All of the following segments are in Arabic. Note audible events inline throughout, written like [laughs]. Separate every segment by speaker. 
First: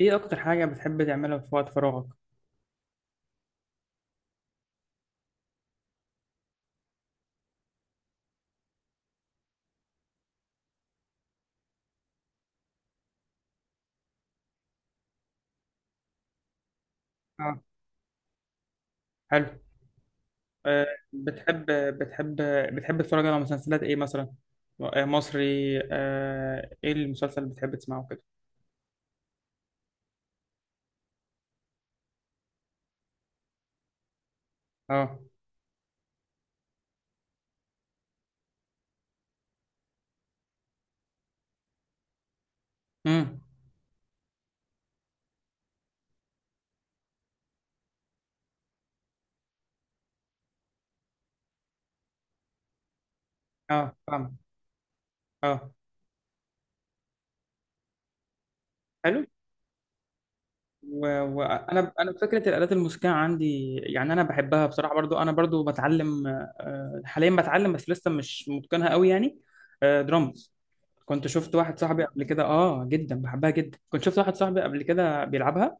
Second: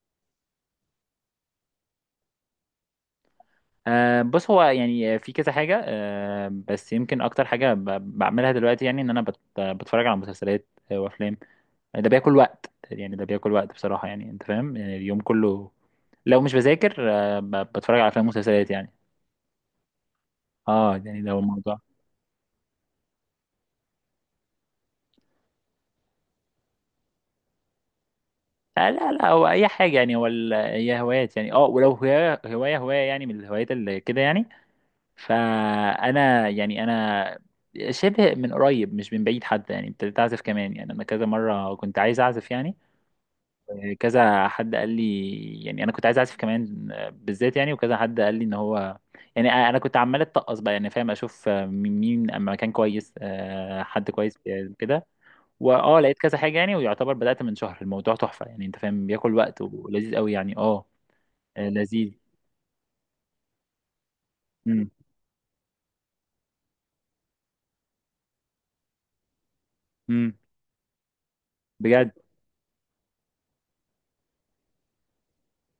Speaker 1: ايه اكتر حاجة بتحب تعملها في وقت فراغك؟
Speaker 2: بص هو يعني في كذا حاجة بس يمكن أكتر حاجة بعملها دلوقتي يعني إن أنا بتفرج على مسلسلات وأفلام. ده بياكل وقت يعني ده بياكل وقت بصراحة يعني أنت فاهم يعني اليوم كله لو مش بذاكر
Speaker 1: اه.
Speaker 2: بتفرج على أفلام ومسلسلات يعني.
Speaker 1: حلو. أه.
Speaker 2: يعني ده هو
Speaker 1: بتحب
Speaker 2: الموضوع.
Speaker 1: بتحب بتحب تتفرج على مسلسلات ايه مثلا؟ آه، مصري. أه، ايه المسلسل اللي بتحب تسمعه كده؟
Speaker 2: لا لا، هو أي حاجة يعني. هو هي هوايات يعني، ولو هواية هواية هواية يعني، من الهوايات اللي كده يعني.
Speaker 1: اه.
Speaker 2: فانا يعني انا شبه من قريب مش من بعيد حتى يعني، ابتديت اعزف كمان، يعني انا كذا مره كنت عايز اعزف يعني،
Speaker 1: امم.
Speaker 2: كذا حد قال لي. يعني انا كنت عايز اعزف كمان بالذات يعني، وكذا حد قال لي ان هو يعني. انا كنت عمال اتقص بقى، يعني فاهم، اشوف مين مين أما مكان كويس،
Speaker 1: اه،
Speaker 2: حد
Speaker 1: فاهم.
Speaker 2: كويس كده.
Speaker 1: اه،
Speaker 2: واه لقيت كذا حاجه يعني، ويعتبر بدات من شهر. الموضوع تحفه يعني انت فاهم،
Speaker 1: حلو.
Speaker 2: بياكل وقت ولذيذ قوي يعني. اه،
Speaker 1: وانا انا أنا
Speaker 2: لذيذ.
Speaker 1: فكره الالات الموسيقيه عندي، يعني انا بحبها
Speaker 2: امم
Speaker 1: بصراحه. برضو انا برضو بتعلم، حاليا بتعلم، بس لسه مش متقنها قوي يعني. آه،
Speaker 2: امم
Speaker 1: درامز. كنت شفت واحد صاحبي
Speaker 2: بجد؟
Speaker 1: قبل كده جدا بحبها جدا، كنت شفت واحد صاحبي قبل كده بيلعبها،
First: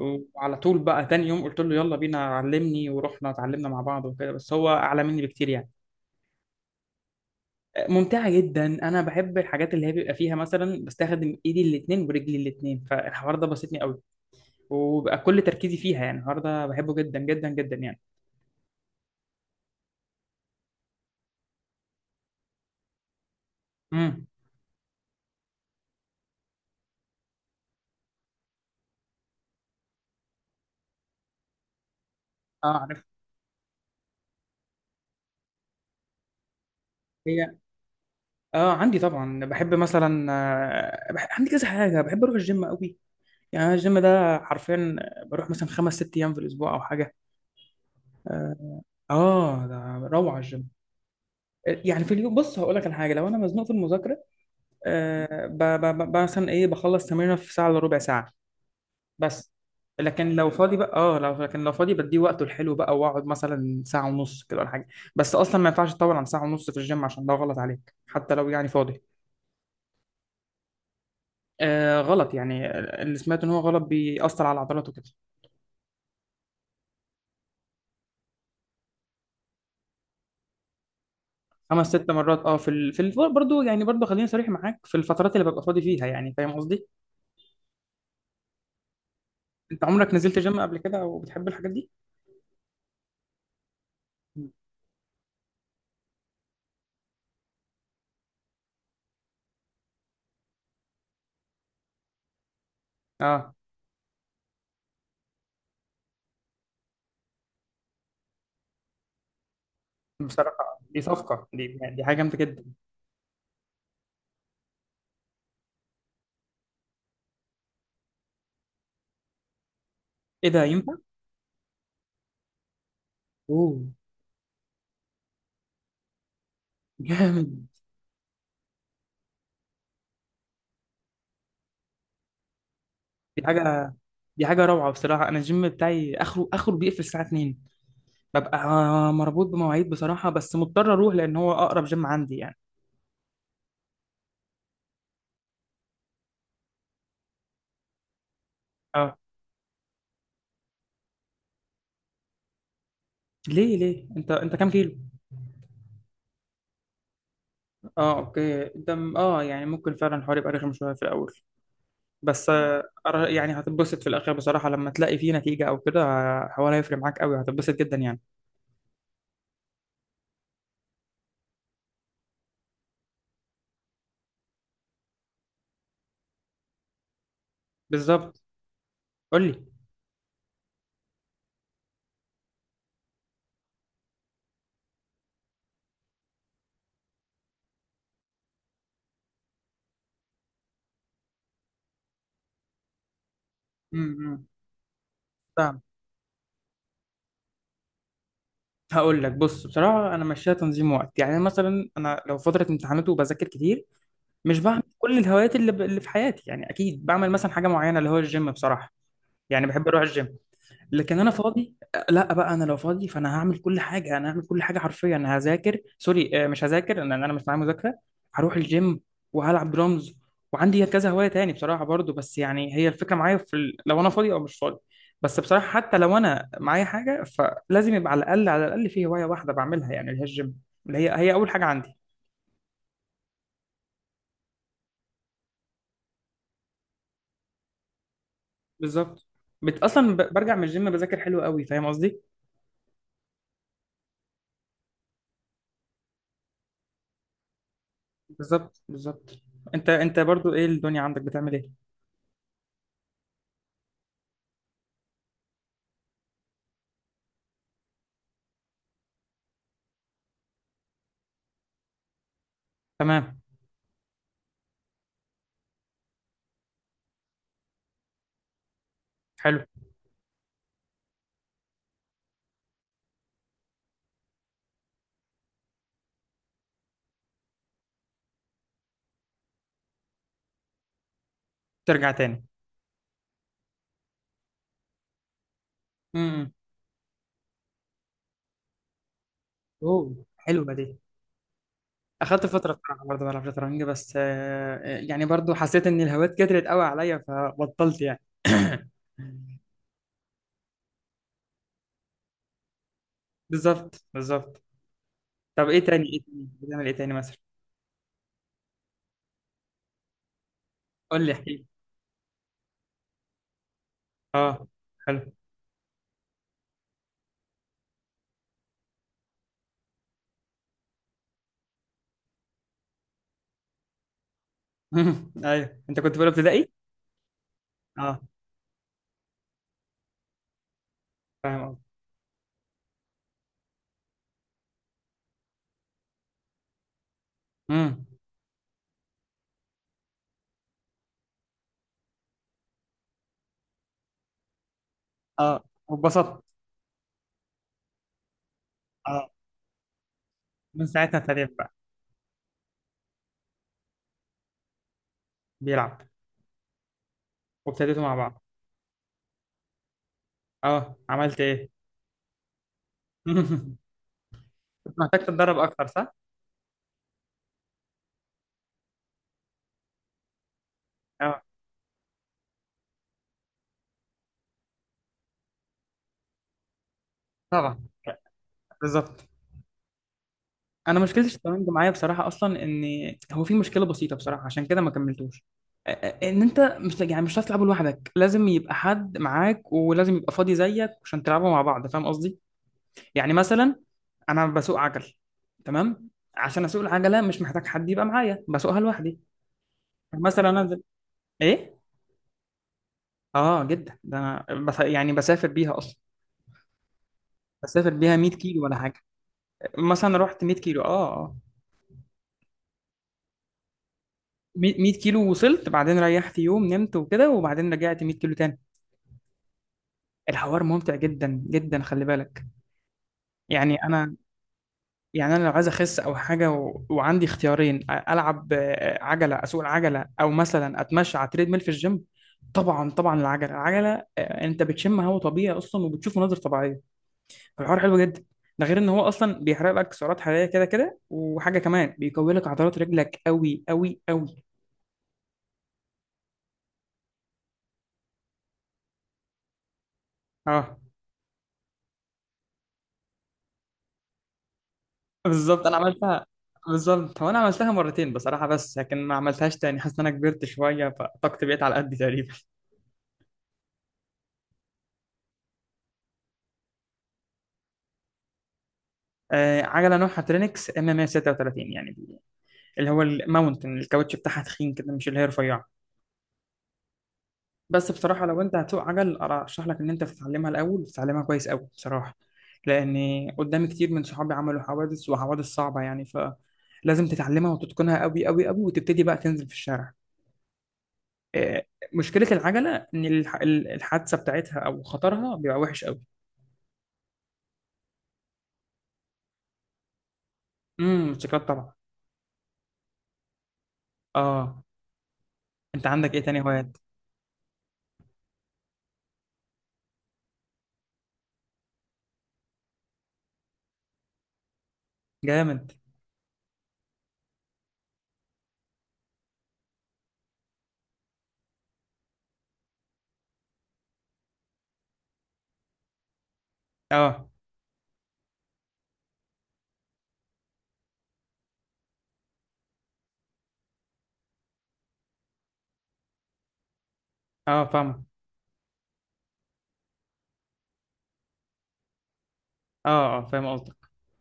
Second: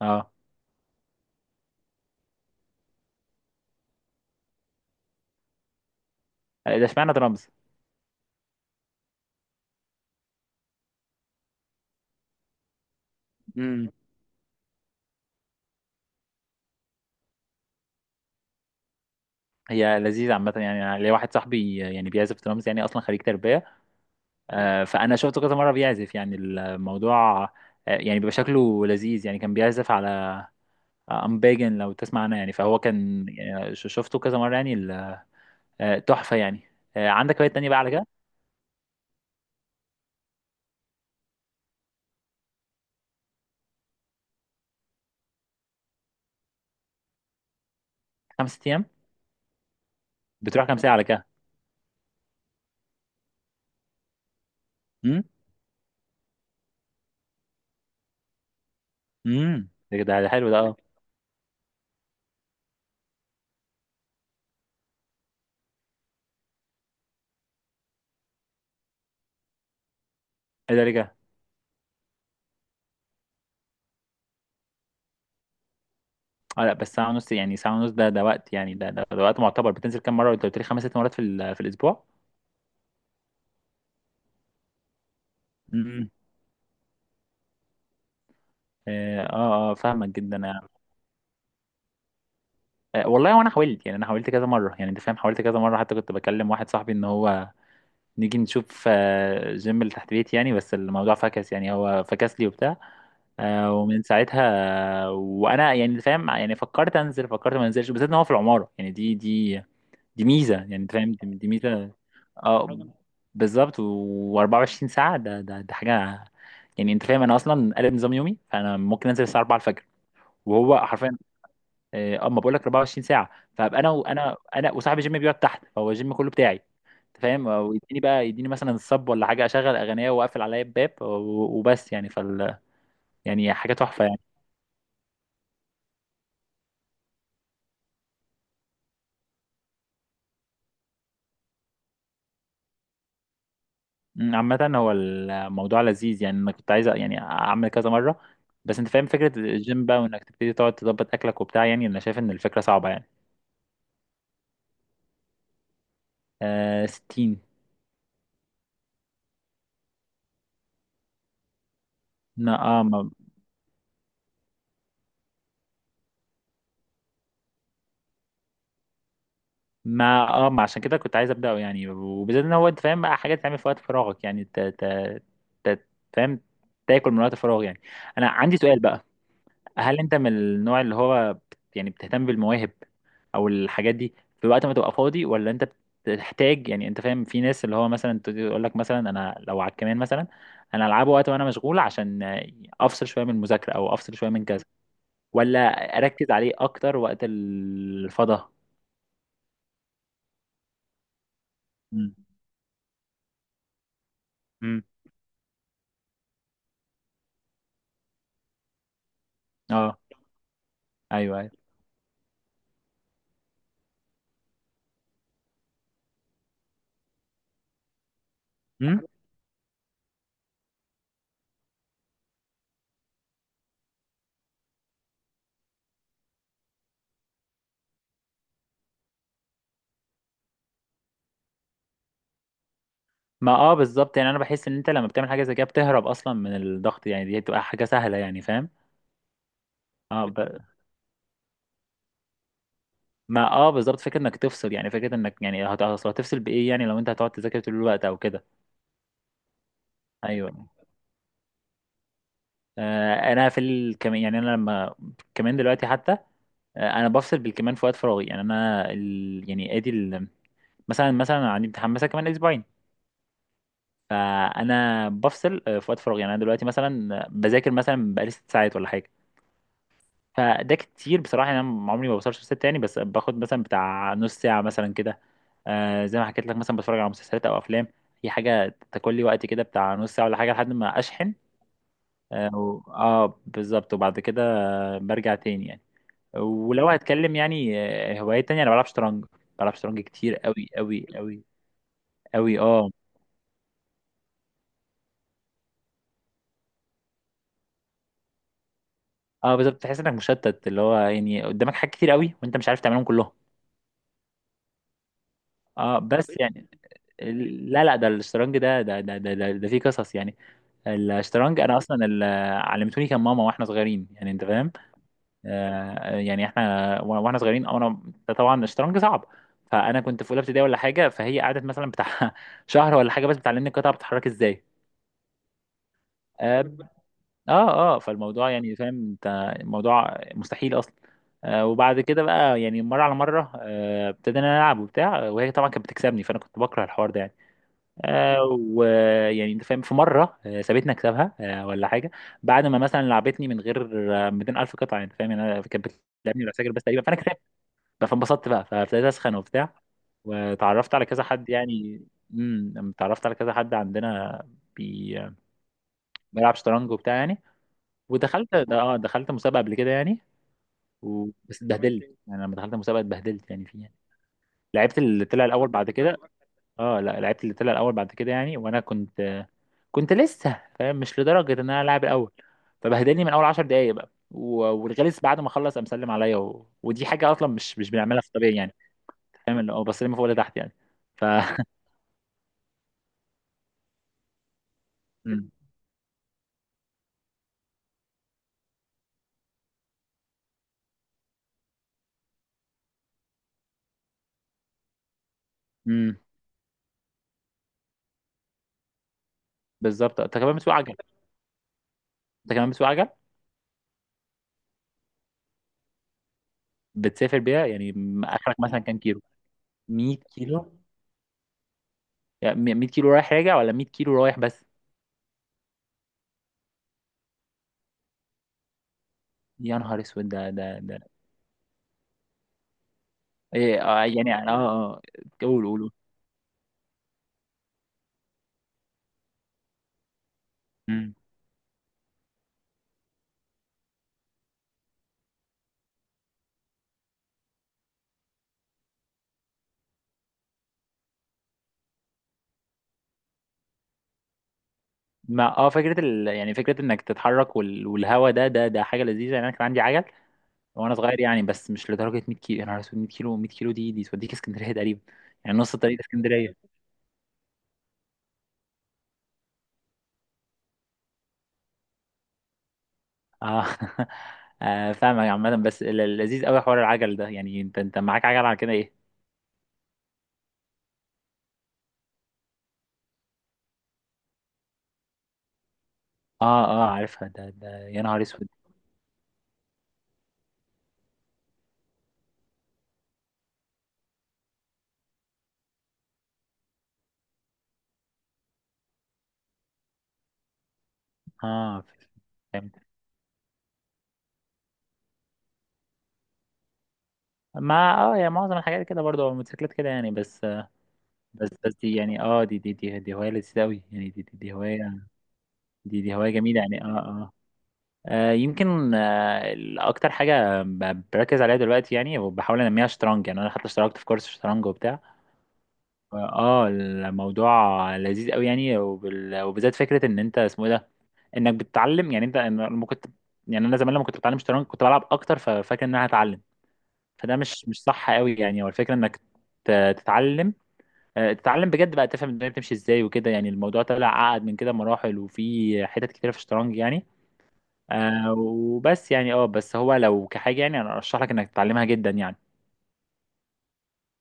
Speaker 2: اه،
Speaker 1: طول بقى تاني يوم قلت له يلا بينا علمني، ورحنا اتعلمنا مع بعض وكده، بس هو اعلى مني بكتير يعني.
Speaker 2: ده اشمعنى درامز؟
Speaker 1: ممتعة جدا، انا بحب الحاجات اللي هي بيبقى فيها مثلا بستخدم ايدي الاتنين ورجلي الاتنين، فالحوار ده بسطني قوي وبقى كل تركيزي فيها يعني. الحوار ده بحبه جدا جدا جدا يعني.
Speaker 2: هي لذيذة عامة يعني. أنا ليا واحد صاحبي يعني بيعزف درامز، يعني أصلا خريج تربية،
Speaker 1: امم.
Speaker 2: فأنا شفته كذا مرة بيعزف يعني. الموضوع يعني بيبقى شكله لذيذ يعني. كان بيعزف على أمباجن لو تسمع عنها يعني.
Speaker 1: اه،
Speaker 2: فهو
Speaker 1: عارف.
Speaker 2: كان يعني شفته كذا مرة يعني آه، تحفة يعني. عندك
Speaker 1: هي.
Speaker 2: هوايات تانية بقى على كده؟
Speaker 1: اه، عندي طبعا بحب مثلا. عندي كذا حاجة، بحب اروح الجيم قوي، يعني أنا الجيم ده حرفيا بروح مثلا خمس ست ايام في الاسبوع او حاجة. اه.
Speaker 2: 5 أيام؟
Speaker 1: آه، ده روعة
Speaker 2: بتروح
Speaker 1: الجيم.
Speaker 2: كام ساعة على كده؟
Speaker 1: يعني في اليوم، بص هقول لك على حاجه: لو انا مزنوق في المذاكره،
Speaker 2: أمم
Speaker 1: مثلا ايه بخلص تمرينه في ساعه الا ربع ساعه. بس.
Speaker 2: أمم ده
Speaker 1: لكن
Speaker 2: ده
Speaker 1: لو
Speaker 2: حلو ده.
Speaker 1: فاضي بقى، لو فاضي بديه وقته الحلو بقى، واقعد مثلا ساعه ونص كده ولا حاجه. بس اصلا ما ينفعش تطول عن ساعه ونص في الجيم، عشان ده غلط عليك حتى لو يعني فاضي.
Speaker 2: إيه ده رجع؟
Speaker 1: آه، غلط يعني، اللي سمعت ان هو غلط بيأثر على العضلات وكده.
Speaker 2: اه لا، بس ساعة ونص يعني، ساعة ونص ده ده وقت يعني، ده وقت معتبر. بتنزل كام مرة؟ أنت قلت لي خمس ست مرات في في
Speaker 1: خمس
Speaker 2: الأسبوع؟
Speaker 1: ست مرات برضه يعني، برضه خليني صريح معاك، في الفترات اللي ببقى فاضي فيها يعني، فاهم قصدي.
Speaker 2: اه، اه،
Speaker 1: انت
Speaker 2: فاهمك
Speaker 1: عمرك
Speaker 2: جدا
Speaker 1: نزلت جيم
Speaker 2: يعني.
Speaker 1: قبل كده؟ او بتحب الحاجات دي؟
Speaker 2: والله وانا حاولت يعني، انا حاولت كذا مره يعني انت فاهم، حاولت كذا مره، حتى كنت بكلم واحد صاحبي ان هو نيجي نشوف جيم اللي تحت بيتي يعني. بس الموضوع فكس يعني، هو فكس لي وبتاع.
Speaker 1: اه.
Speaker 2: ومن ساعتها، وانا يعني أنت فاهم، يعني فكرت انزل، فكرت ما انزلش، بالذات ان هو في العماره يعني. دي دي ميزه يعني
Speaker 1: بصراحة
Speaker 2: انت
Speaker 1: دي
Speaker 2: فاهم، دي
Speaker 1: صفقة، دي
Speaker 2: ميزه.
Speaker 1: يعني دي حاجة جامدة جدا.
Speaker 2: اه بالظبط. و24 ساعه ده ده حاجه يعني انت فاهم. انا اصلا قلب نظام يومي، فانا ممكن انزل الساعه 4 الفجر
Speaker 1: ايه ده
Speaker 2: وهو
Speaker 1: ينفع؟
Speaker 2: حرفيا. اه، اما بقول لك 24 ساعه،
Speaker 1: اوه،
Speaker 2: فابقى انا وانا وصاحبي، جيم بيقعد تحت، فهو الجيم كله بتاعي انت فاهم.
Speaker 1: جامد.
Speaker 2: ويديني بقى، يديني مثلا الصب ولا حاجه، اشغل اغنيه واقفل عليا الباب وبس يعني، فال،
Speaker 1: دي
Speaker 2: يعني حاجه
Speaker 1: حاجة
Speaker 2: تحفه يعني.
Speaker 1: دي حاجة روعة بصراحة. انا الجيم بتاعي اخره اخره بيقفل الساعة 2. ببقى مربوط بمواعيد بصراحة، بس مضطر اروح لان هو اقرب جيم عندي يعني.
Speaker 2: عامه هو الموضوع لذيذ يعني. انا كنت عايز يعني اعمل كذا مره، بس انت فاهم،
Speaker 1: اه.
Speaker 2: فكره الجيم بقى، وانك تبتدي تقعد تظبط اكلك وبتاع، يعني انا شايف ان الفكره صعبه يعني.
Speaker 1: ليه ليه؟ انت كام كيلو؟
Speaker 2: 60.
Speaker 1: اه، اوكي. ده م- اه يعني ممكن فعلا الحوار يبقى رخم شوية في الاول، بس
Speaker 2: لا
Speaker 1: آه،
Speaker 2: اه.
Speaker 1: يعني هتتبسط في الاخر بصراحة لما تلاقي فيه نتيجة او كده. آه، الحوار هيفرق معاك قوي، هتتبسط جدا يعني.
Speaker 2: ما اه، ما عشان كده كنت عايز ابداه يعني، وبالذات ان هو انت فاهم بقى، حاجات تعمل في وقت فراغك يعني، ت... فاهم، تاكل من وقت فراغ يعني. انا
Speaker 1: بالظبط.
Speaker 2: عندي سؤال بقى:
Speaker 1: قول لي.
Speaker 2: هل انت من النوع اللي هو يعني بتهتم بالمواهب او الحاجات دي في وقت ما تبقى فاضي، ولا انت بتحتاج يعني انت فاهم؟ في ناس اللي هو مثلا تقول لك مثلا انا لو على الكمان مثلا، انا العبه وقت وانا مشغول، عشان افصل شويه من المذاكره او افصل شويه من
Speaker 1: امم.
Speaker 2: كذا، ولا اركز عليه اكتر وقت الفضا؟
Speaker 1: هقول لك، بص بصراحة أنا ماشيها تنظيم وقت. يعني مثلا أنا لو فترة امتحانات وبذاكر كتير، مش بعمل
Speaker 2: امم.
Speaker 1: كل الهوايات اللي في حياتي يعني. أكيد بعمل مثلا حاجة معينة، اللي هو الجيم بصراحة، يعني بحب أروح الجيم. لكن انا
Speaker 2: ايوه ايوه.
Speaker 1: فاضي، لا بقى انا لو فاضي فانا هعمل كل حاجه، انا هعمل كل حاجه حرفيا. انا هذاكر سوري، مش هذاكر لان انا مش معايا مذاكره. هروح
Speaker 2: امم.
Speaker 1: الجيم، وهلعب درامز، وعندي كذا هوايه تاني بصراحه برضو. بس يعني هي الفكره معايا في لو انا فاضي او مش فاضي، بس بصراحه حتى لو انا معايا حاجه فلازم يبقى على الاقل على الاقل في هوايه واحده بعملها، يعني اللي هي الجيم، اللي هي اول حاجه عندي.
Speaker 2: ما اه، بالظبط يعني. انا بحس ان انت لما بتعمل حاجه زي كده بتهرب اصلا من الضغط يعني، دي بتبقى حاجه سهله يعني، فاهم.
Speaker 1: بالظبط.
Speaker 2: اه
Speaker 1: برجع
Speaker 2: ب...
Speaker 1: من الجيم بذاكر حلو قوي، فاهم قصدي.
Speaker 2: ما اه، بالظبط، فكره انك تفصل يعني، فكره انك يعني أصل هتفصل بايه يعني؟ لو انت هتقعد تذاكر طول الوقت او كده.
Speaker 1: بالظبط بالظبط. انت برضو ايه
Speaker 2: ايوه.
Speaker 1: الدنيا عندك؟ بتعمل ايه؟
Speaker 2: انا في الكمان يعني. انا لما كمان دلوقتي حتى، انا بفصل بالكمان في وقت فراغي يعني. انا يعني ادي مثلا مثلا عندي امتحان مثلا كمان اسبوعين،
Speaker 1: تمام.
Speaker 2: فانا بفصل في وقت فراغي يعني. انا دلوقتي مثلا بذاكر مثلا بقالي 6 ساعات ولا حاجه،
Speaker 1: حلو.
Speaker 2: فده كتير بصراحة يعني. أنا عمري ما بوصلش لست يعني، بس باخد مثلا بتاع نص ساعة مثلا كده. زي ما حكيت لك، مثلا بتفرج على مسلسلات أو أفلام. هي حاجة تاكل لي وقت كده، بتاع نص ساعة ولا حاجة، لحد ما أشحن.
Speaker 1: ترجع تاني.
Speaker 2: بالظبط. وبعد كده برجع تاني يعني.
Speaker 1: امم.
Speaker 2: ولو هتكلم يعني هوايات تانية، أنا بلعب شطرنج. بلعب شطرنج
Speaker 1: اوه،
Speaker 2: كتير أوي
Speaker 1: حلوه دي.
Speaker 2: أوي أوي
Speaker 1: اخدت
Speaker 2: أوي.
Speaker 1: فتره
Speaker 2: اه
Speaker 1: بصراحه، برضه بلعب شطرنج، بس آه، يعني برضه حسيت ان الهوايات كترت قوي عليا فبطلت يعني.
Speaker 2: اه، بالظبط،
Speaker 1: [coughs]
Speaker 2: تحس إنك مشتت، اللي هو يعني قدامك حاجات كتير أوي وأنت مش عارف تعملهم كلهم.
Speaker 1: بالظبط بالظبط. طب ايه
Speaker 2: اه
Speaker 1: تاني؟
Speaker 2: بس،
Speaker 1: بتعمل ايه تاني مثلا؟
Speaker 2: لا لا، ده الشطرنج ده ده فيه قصص يعني.
Speaker 1: قول لي، احكي
Speaker 2: الشطرنج
Speaker 1: لي.
Speaker 2: انا اصلا علمتوني كان ماما واحنا صغيرين يعني انت
Speaker 1: اه،
Speaker 2: فاهم.
Speaker 1: حلو.
Speaker 2: يعني احنا واحنا صغيرين انا، طبعا الشطرنج صعب، فانا كنت في اولى ابتدائي ولا حاجه، فهي قعدت مثلا بتاع [laughs] شهر ولا حاجه بس بتعلمني القطعه بتتحرك ازاي.
Speaker 1: [laughs] ايوه، انت كنت في اولى
Speaker 2: اه
Speaker 1: ابتدائي.
Speaker 2: اه،
Speaker 1: اه،
Speaker 2: فالموضوع يعني فاهم انت، الموضوع مستحيل اصلا.
Speaker 1: فاهم قصدي.
Speaker 2: وبعد كده بقى يعني مره على مره، ابتدينا نلعب وبتاع، وهي طبعا كانت بتكسبني، فانا كنت بكره الحوار ده يعني.
Speaker 1: امم.
Speaker 2: آه، ويعني انت فاهم، في مره سابتني اكسبها ولا حاجه، بعد ما مثلا لعبتني من غير 200,000 قطعه انت فاهم يعني. انا
Speaker 1: اه،
Speaker 2: كانت بتلعبني
Speaker 1: واتبسطت.
Speaker 2: بالعساكر بس تقريبا، فانا كسبت بقى، فانبسطت بقى، فابتديت
Speaker 1: اه،
Speaker 2: اسخن وبتاع،
Speaker 1: من
Speaker 2: وتعرفت على
Speaker 1: ساعتها
Speaker 2: كذا حد
Speaker 1: ابتديت بقى.
Speaker 2: يعني. امم. اتعرفت على كذا حد عندنا بي...
Speaker 1: بيلعب.
Speaker 2: بيلعب شطرنج وبتاع يعني.
Speaker 1: وابتديتوا مع بعض.
Speaker 2: ودخلت، ده اه، دخلت مسابقه قبل كده يعني.
Speaker 1: اه، عملت
Speaker 2: بس
Speaker 1: ايه؟
Speaker 2: اتبهدلت يعني. لما دخلت مسابقه اتبهدلت يعني فيها
Speaker 1: [laughs]
Speaker 2: يعني.
Speaker 1: كنت
Speaker 2: لعبت
Speaker 1: محتاج
Speaker 2: اللي طلع
Speaker 1: تتدرب
Speaker 2: الاول
Speaker 1: اكتر،
Speaker 2: بعد
Speaker 1: صح؟
Speaker 2: كده. اه لا، لعبت اللي طلع الاول بعد كده يعني، وانا كنت، كنت لسه فاهم مش
Speaker 1: اه،
Speaker 2: لدرجه ان انا العب الاول، فبهدلني من اول 10 دقايق بقى، والغلس بعد ما خلص قام سلم عليا ودي حاجه اصلا مش
Speaker 1: طبعا.
Speaker 2: مش بنعملها في الطبيعي يعني،
Speaker 1: بالظبط.
Speaker 2: فاهم، اللي هو بسلم فوق لتحت يعني.
Speaker 1: انا مشكله
Speaker 2: ف
Speaker 1: الشطرنج معايا بصراحه، اصلا ان هو في مشكله بسيطه بصراحه، عشان كده ما كملتوش.
Speaker 2: مم.
Speaker 1: ان انت مش يعني مش هتعرف تلعبه لوحدك، لازم يبقى حد معاك ولازم يبقى فاضي زيك عشان تلعبوا مع بعض، فاهم قصدي. يعني مثلا انا بسوق عجل،
Speaker 2: [laughs]
Speaker 1: تمام؟
Speaker 2: مم.
Speaker 1: عشان اسوق العجله مش محتاج حد يبقى معايا، بسوقها لوحدي.
Speaker 2: بالظبط.
Speaker 1: يعني
Speaker 2: انت كمان
Speaker 1: مثلا
Speaker 2: بتسوق
Speaker 1: انزل.
Speaker 2: عجل؟
Speaker 1: ايه؟
Speaker 2: انت كمان بتسوق عجل؟
Speaker 1: اه جدا، ده انا بس يعني بسافر بيها اصلا.
Speaker 2: بتسافر بيها يعني
Speaker 1: بسافر بيها 100
Speaker 2: اخرك
Speaker 1: كيلو ولا
Speaker 2: مثلا كام
Speaker 1: حاجه.
Speaker 2: كيلو؟ 100
Speaker 1: مثلا رحت 100
Speaker 2: كيلو؟
Speaker 1: كيلو. اه، اه.
Speaker 2: يعني 100 كيلو رايح راجع، ولا 100 كيلو رايح بس؟
Speaker 1: 100 كيلو وصلت، بعدين ريحت يوم نمت وكده، وبعدين رجعت 100 كيلو تاني.
Speaker 2: يا نهار اسود، ده
Speaker 1: الحوار
Speaker 2: ده
Speaker 1: ممتع
Speaker 2: ده
Speaker 1: جدا جدا، خلي بالك. يعني
Speaker 2: إيه
Speaker 1: انا،
Speaker 2: يعني، اه اه.
Speaker 1: يعني انا لو
Speaker 2: قول
Speaker 1: عايز
Speaker 2: قول
Speaker 1: اخس او حاجه، وعندي اختيارين، العب، عجله، اسوق العجله، او مثلا
Speaker 2: قول.
Speaker 1: اتمشى على تريد ميل في الجيم. طبعا طبعا، العجله العجله. آه، انت بتشم هواء طبيعي اصلا، وبتشوف مناظر طبيعيه، فالحوار حلو جدا. ده غير ان هو اصلا بيحرق لك سعرات حراريه كده كده، وحاجه كمان بيقوي لك عضلات رجلك قوي قوي قوي.
Speaker 2: ما اه، فكره يعني فكره انك تتحرك والهوا ده حاجه لذيذه يعني. انا كان عندي عجل
Speaker 1: اه،
Speaker 2: وانا صغير يعني، بس مش لدرجه 100 كيلو. انا رسول 100 كيلو؟ 100 كيلو دي، دي توديك اسكندريه تقريبا يعني،
Speaker 1: بالظبط،
Speaker 2: نص
Speaker 1: انا
Speaker 2: الطريق
Speaker 1: عملتها.
Speaker 2: اسكندريه.
Speaker 1: بالظبط، هو انا عملتها مرتين بصراحه، بس لكن ما عملتهاش تاني، حاسس ان انا كبرت شويه فطاقتي بقت على قد تقريبا. [laughs]
Speaker 2: اه. [laughs] فاهمك عامه. بس اللذيذ قوي حوار العجل ده يعني. انت انت معاك عجل على كده ايه؟
Speaker 1: آه، عجله نوعها ترينكس ام ام 36 يعني، اللي هو الماونتن، الكاوتش بتاعها تخين كده مش اللي هي رفيعه.
Speaker 2: اه اه عارفها، ده ده
Speaker 1: بس
Speaker 2: يا نهار
Speaker 1: بصراحه لو
Speaker 2: اسود.
Speaker 1: انت هتسوق عجل، ارشح لك ان انت تتعلمها الاول، وتتعلمها كويس قوي بصراحه، لان قدامي كتير من صحابي عملوا حوادث، وحوادث صعبه يعني، فلازم تتعلمها وتتقنها قوي قوي قوي، وتبتدي بقى تنزل في الشارع. آه،
Speaker 2: اه
Speaker 1: مشكله
Speaker 2: فهمت.
Speaker 1: العجله ان الحادثه بتاعتها او خطرها بيبقى وحش قوي.
Speaker 2: ما اه، يعني معظم الحاجات كده برضه، الموتوسيكلات كده يعني.
Speaker 1: امم، موتوسيكلات طبعا.
Speaker 2: بس دي يعني، اه، دي هوايه لذيذه قوي يعني. دي
Speaker 1: اه،
Speaker 2: هوايه،
Speaker 1: انت
Speaker 2: دي
Speaker 1: عندك
Speaker 2: دي
Speaker 1: ايه
Speaker 2: هوايه
Speaker 1: تاني
Speaker 2: جميله
Speaker 1: هوايات؟
Speaker 2: يعني. اه آه. يمكن اكتر حاجه بركز عليها دلوقتي يعني، وبحاول انميها، شطرنج يعني. انا حتى اشتركت في كورس شطرنج وبتاع.
Speaker 1: جامد.
Speaker 2: اه الموضوع لذيذ قوي يعني، وبالذات فكره ان انت اسمه ايه ده، انك بتتعلم يعني. انت أنا لما كنت، يعني انا زمان لما كنت بتعلم شطرنج كنت بلعب اكتر، ففاكر ان انا هتعلم،
Speaker 1: اه
Speaker 2: فده مش مش صح قوي يعني. هو الفكره انك تتعلم، تتعلم بجد بقى، تفهم الدنيا بتمشي ازاي وكده يعني. الموضوع طلع اعقد من كده مراحل، وفي حتت كتير في الشطرنج يعني.
Speaker 1: اه، فاهم.
Speaker 2: وبس يعني. اه بس هو لو كحاجة يعني، انا ارشح لك انك تتعلمها جدا يعني.
Speaker 1: اه اه، فاهم قصدك.